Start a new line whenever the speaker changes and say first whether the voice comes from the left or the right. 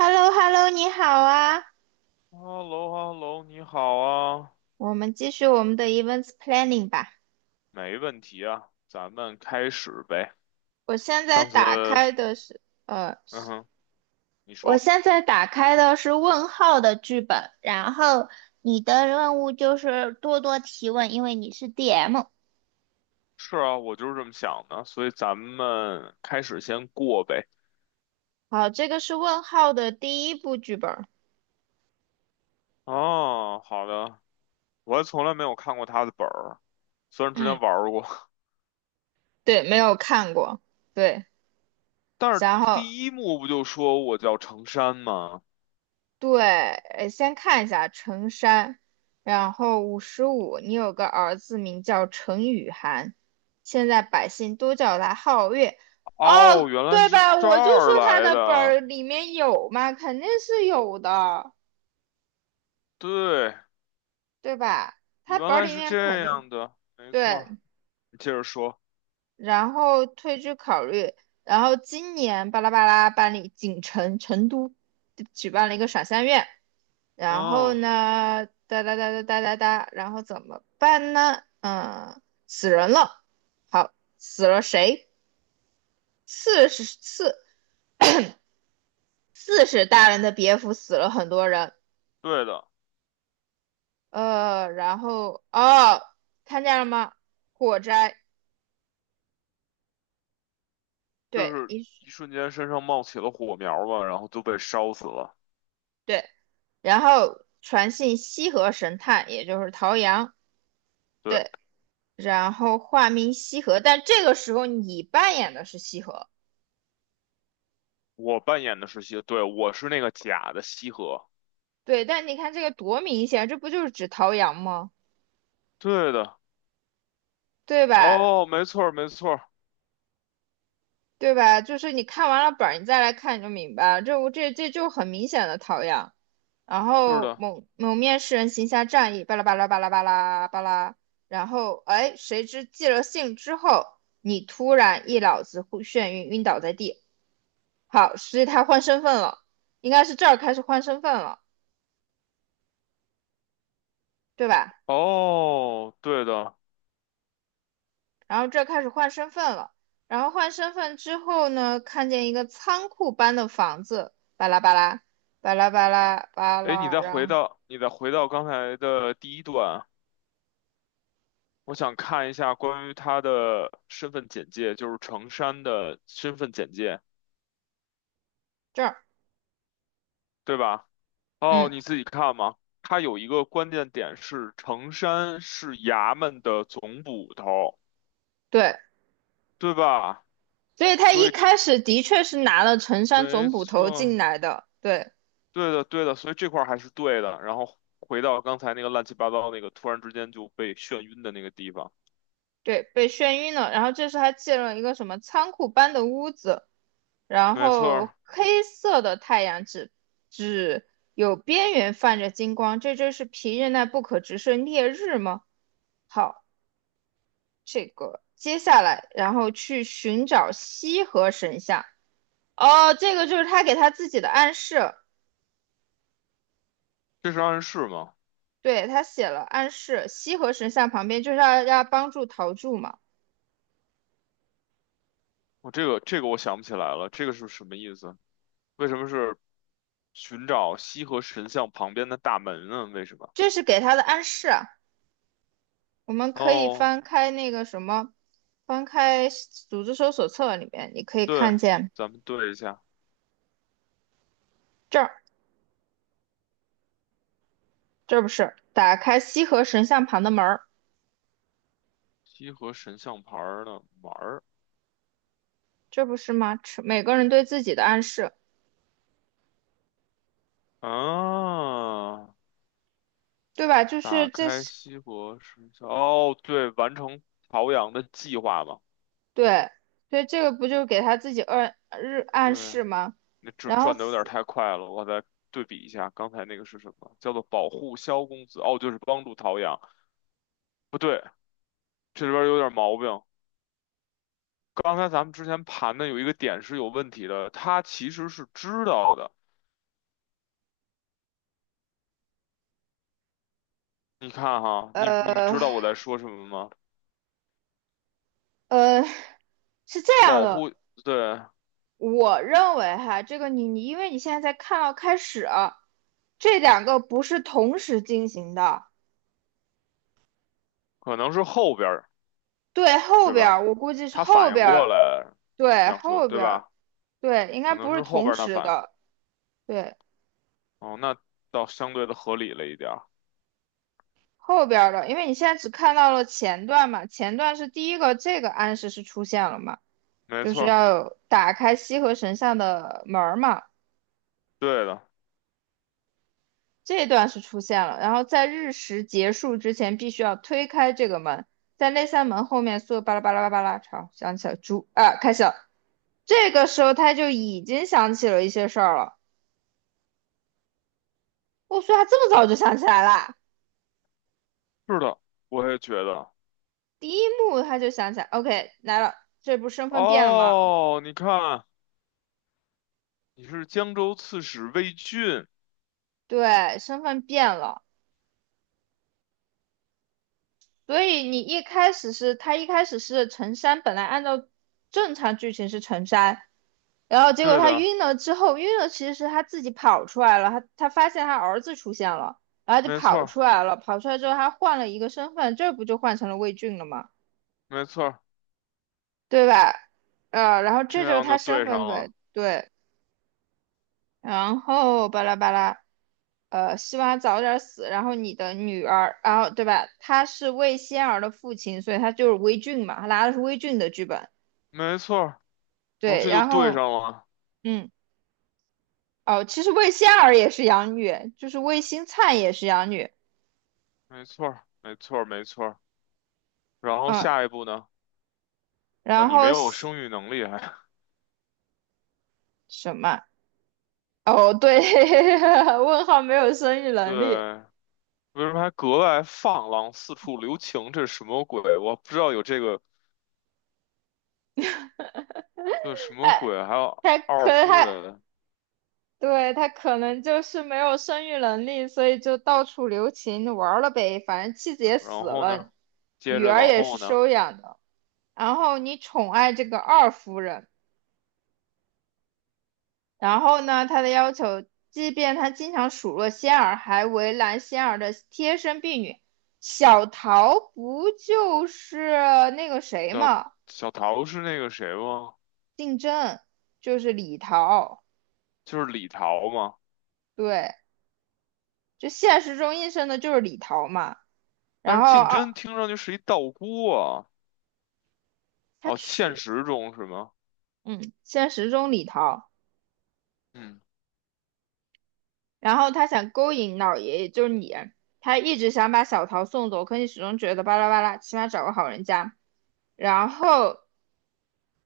right: h e l l o h e l l o 你好啊，
left: h e l l o h e l l o 你好啊。
right: 我们继续我们的 events planning 吧。
left: 没问题啊，咱们开始呗。
right: 我现在
left: 上次
right: 打开
left: 是。
right: 的是，呃，
left: 嗯哼，你
right: 我
left: 说。
right: 现在打开的是问号的剧本，然后你的任务就是多多提问，因为你是 DM。
left: 是啊，我就是这么想的，所以咱们开始先过呗。
right: 好，这个是问号的第一部剧本。
left: 哦，好的，我还从来没有看过他的本儿，虽然之前
right: 嗯，
left: 玩儿过，
right: 对，没有看过。对，
left: 但是
right: 然后
left: 第一幕不就说我叫程山吗？
right: 对，先看一下陈山，然后55，你有个儿子名叫陈雨涵，现在百姓都叫他皓月。
left: 哦，
right: 哦，
left: 原来
right: 对
left: 是
right: 吧？
left: 这
right: 我就说
left: 儿
right: 他
left: 来
right: 的本
left: 的。
right: 儿里面有嘛，肯定是有的，
left: 对，
right: 对吧？他
left: 原
right: 本儿
left: 来
right: 里
left: 是
right: 面肯
left: 这
right: 定
left: 样的，没错。
right: 对。
left: 你接着说。
right: 然后退居考虑，然后今年巴拉巴拉办理锦城成都举办了一个赏香月，然后
left: 嗯，
right: 呢，哒哒哒哒哒哒哒，然后怎么办呢？嗯，死人了，好，死了谁？四是四四是大人的别府死了很多人，
left: 对的。
right: 然后哦，看见了吗？火灾，
left: 就
right: 对，
left: 是
right: 一
left: 一瞬间身上冒起了火苗吧，然后都被烧死了。
right: 对，然后传信西河神探，也就是陶阳。
left: 对，
right: 对，然后化名西河，但这个时候你扮演的是西河，
left: 我扮演的是西，对，我是那个假的西河。
right: 对，但你看这个多明显，这不就是指陶阳吗？
left: 对的。
right: 对吧？
left: 哦，没错儿，没错儿。
right: 对吧？就是你看完了本儿，你再来看你就明白了，这我这这就很明显的陶阳。然
left: 是
right: 后
left: 的。
right: 某某面试人行侠仗义，巴拉巴拉巴拉巴拉巴拉，然后哎，谁知寄了信之后，你突然一脑子忽眩晕，晕倒在地。好，所以他换身份了，应该是这儿开始换身份了，对吧？
left: 哦，对的。
right: 然后这开始换身份了。然后换身份之后呢，看见一个仓库般的房子，巴拉巴拉，巴拉巴拉巴
left: 哎，你
right: 拉，
left: 再
right: 然
left: 回
right: 后
left: 到你再回到刚才的第一段，我想看一下关于他的身份简介，就是程山的身份简介，
right: 这儿，
left: 对吧？哦，
right: 嗯，
left: 你自己看嘛。他有一个关键点是，程山是衙门的总捕头。
right: 对，
left: 对吧？
right: 所以他
left: 所
right: 一
left: 以
right: 开始的确是拿了陈山
left: 没
right: 总捕头进
left: 错，
right: 来的，对
left: 对的，对的，所以这块儿还是对的。然后回到刚才那个乱七八糟那个突然之间就被眩晕的那个地方。
right: 对，被眩晕了。然后这时他进了一个什么仓库般的屋子，然
left: 没错
right: 后
left: 儿。
right: 黑色的太阳只有边缘泛着金光，这真是皮日奈不可直视烈日吗？好，这个，接下来然后去寻找西河神像。哦，这个就是他给他自己的暗示，
left: 这是暗示吗？
right: 对，他写了暗示，西河神像旁边就是要帮助陶铸嘛，
left: 我我想不起来了，这个是什么意思？为什么是寻找西河神像旁边的大门呢？为什么？
right: 这是给他的暗示啊我们可以
left: 哦，
right: 翻开那个什么，翻开组织搜索册里面，你可以
left: 对，
right: 看见
left: 咱们对一下
right: 这儿，这不是打开西河神像旁的门儿，
left: 西河神像牌儿的玩儿
right: 这不是吗？每个人对自己的暗示，
left: 啊，
right: 对吧？就
left: 打
right: 是这
left: 开
right: 是
left: 西国时效。哦，对，完成陶阳的计划嘛。
right: 对，所以这个不就是给他自己暗
left: 对，
right: 示吗？
left: 那这
right: 然后
left: 转的有点太快了，我再对比一下，刚才那个是什么？叫做保护萧公子。哦，就是帮助陶阳。不对，这里边有点毛病。刚才咱们之前盘的有一个点是有问题的，他其实是知道的。你看哈，你们
right: 呃
left: 知道我在说什么吗？
right: 呃，是这样
left: 保
right: 的，
left: 护。对，
right: 我认为哈，这个你因为你现在才看到开始啊这两个不是同时进行的，
left: 可能是后边儿，
right: 对，后
left: 对
right: 边儿
left: 吧？
right: 我估计是
left: 他
right: 后
left: 反应
right: 边
left: 过
right: 儿，
left: 来。你
right: 对，
left: 想说，
right: 后
left: 对
right: 边儿，
left: 吧？
right: 对，应该
left: 可能
right: 不是
left: 是后
right: 同
left: 边儿他
right: 时
left: 反应。
right: 的，对，
left: 哦，那倒相对的合理了一点儿。
right: 后边儿的，因为你现在只看到了前段嘛，前段是第一个，这个暗示是出现了嘛。
left: 没
right: 就
left: 错
right: 是
left: 儿。
right: 要打开西河神像的门儿嘛，
left: 对的。
right: 这一段是出现了。然后在日食结束之前，必须要推开这个门，在那扇门后面，所有巴拉巴拉巴拉巴拉，好，想起来猪啊，开始了。这个时候他就已经想起了一些事儿了。我说他这么早就想起来啦，
left: 是的，我也觉得。
right: 第一幕他就想起来，OK，来了，这不身份变了吗？
left: 哦，你看，你是江州刺史魏俊。
right: 对，身份变了。所以你一开始是他一开始是陈山，本来按照正常剧情是陈山。然后结果
left: 对
right: 他
left: 的，
right: 晕了之后，晕了其实是他自己跑出来了，他发现他儿子出现了，然后就
left: 没错
right: 跑
left: 儿，
right: 出来了，跑出来之后他换了一个身份，这不就换成了魏俊了吗？
left: 没错儿，
right: 对吧？然后
left: 这
right: 这就是
left: 样
right: 他
left: 就
right: 身
left: 对上
right: 份
left: 了。
right: 呗，对，然后巴拉巴拉，希望他早点死，然后你的女儿，然后对吧？他是魏仙儿的父亲，所以他就是魏俊嘛，他拿的是魏俊的剧本，
left: 没错儿，然后
right: 对，
left: 这就
right: 然
left: 对
right: 后
left: 上了。
right: 嗯，哦，其实魏仙儿也是养女，就是魏新灿也是养女。
left: 没错儿，没错儿，没错儿，然后
right: 嗯，
left: 下一步呢？啊，
right: 然
left: 你没
right: 后
left: 有
right: 西
left: 生育能力还。
right: 什么？哦，对，问号没有生育能力，
left: 对，为什么还格外放浪，四处留情？这是什么鬼？我不知道有这个。对，什么
right: 哎，
left: 鬼？还有
right: 他
left: 二
right: 可
left: 夫
right: 他
left: 人。
right: 对他可能就是没有生育能力，所以就到处留情玩儿了呗。反正妻子也死
left: 然后呢，
right: 了，
left: 接
right: 女
left: 着
right: 儿
left: 往
right: 也是
left: 后呢？
right: 收养的。然后你宠爱这个二夫人，然后呢，他的要求，即便他经常数落仙儿，还为难仙儿的贴身婢女小桃，不就是那个谁
left: 叫
right: 吗？
left: 小桃是那个谁吗？
right: 竞争就是李桃，
left: 就是李桃吗？
right: 对，就现实中应声的就是李桃嘛。
left: 但
right: 然
left: 是
right: 后
left: 竞争听上去是一道姑啊。
right: 他
left: 哦，现
right: 娶，
left: 实中是吗？
right: 嗯，现实中李桃，
left: 嗯，
right: 然后他想勾引老爷爷，就是你，他一直想把小桃送走，可你始终觉得巴拉巴拉，起码找个好人家。然后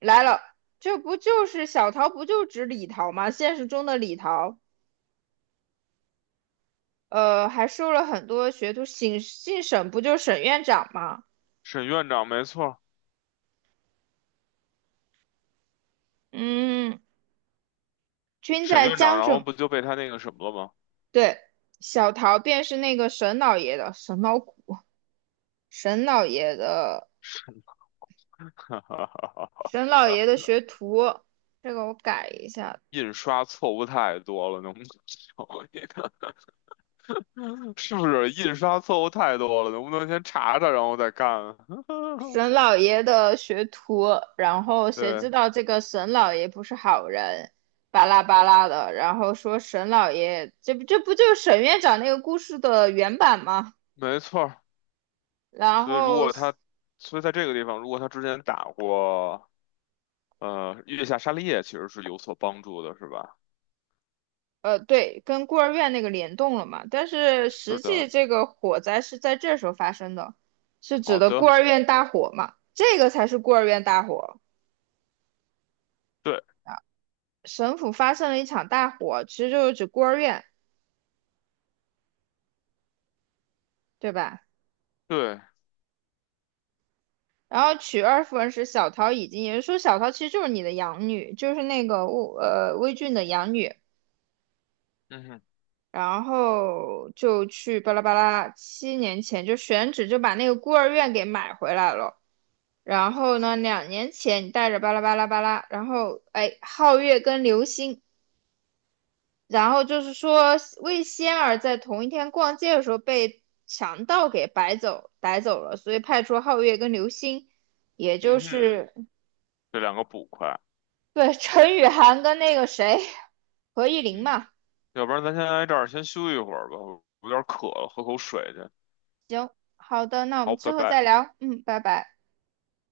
right: 来了，这不就是小桃，不就指李桃吗？现实中的李桃，还收了很多学徒，省姓沈不就是沈院长吗？
left: 沈院长没错儿。
right: 嗯，均
left: 沈
right: 在
left: 院长，
right: 江
left: 然后
right: 浙。
left: 不就被他那个什么了吗？
right: 对，小桃便是那个沈老爷的沈老爷的
left: 哈哈哈哈。
right: 沈老爷的学徒，这个我改一下，
left: 印刷错误太多了，能不能少一点？是不是印刷错误太多了？能不能先查查，然后再干啊？
right: 沈老爷的学徒。然后谁
left: 对，
right: 知道这个沈老爷不是好人，巴拉巴拉的，然后说沈老爷，这不就是沈院长那个故事的原版吗？
left: 没错儿，
right: 然
left: 所以如
right: 后
left: 果他，所以在这个地方，如果他之前打过。月下沙利叶其实是有所帮助的，是吧？
right: 对，跟孤儿院那个联动了嘛，但是
left: 是
right: 实
left: 的。
right: 际这个火灾是在这时候发生的，是指
left: 好
right: 的孤
left: 的，
right: 儿院大火嘛，这个才是孤儿院大火。
left: 对，
right: 省府发生了一场大火，其实就是指孤儿院，对吧？
left: 对，
right: 然后娶二夫人时，小桃已经，也就是说小桃其实就是你的养女，就是那个魏俊的养女，
left: 嗯哼，
right: 然后就去巴拉巴拉，7年前就选址就把那个孤儿院给买回来了。然后呢，2年前你带着巴拉巴拉巴拉，然后哎，皓月跟流星，然后就是说魏仙儿在同一天逛街的时候被强盗给摆走逮走了，所以派出皓月跟流星，也就
left: 嗯哼，
right: 是
left: 这两个捕快。
right: 对陈雨涵跟那个谁何艺玲
left: 嗯，
right: 嘛。
left: 要不然咱先来这儿先休息一会儿吧，我有点渴了，喝口水去。
right: 行，好的，那我们
left: 好，
right: 之
left: 拜
right: 后
left: 拜。
right: 再聊，嗯，拜拜。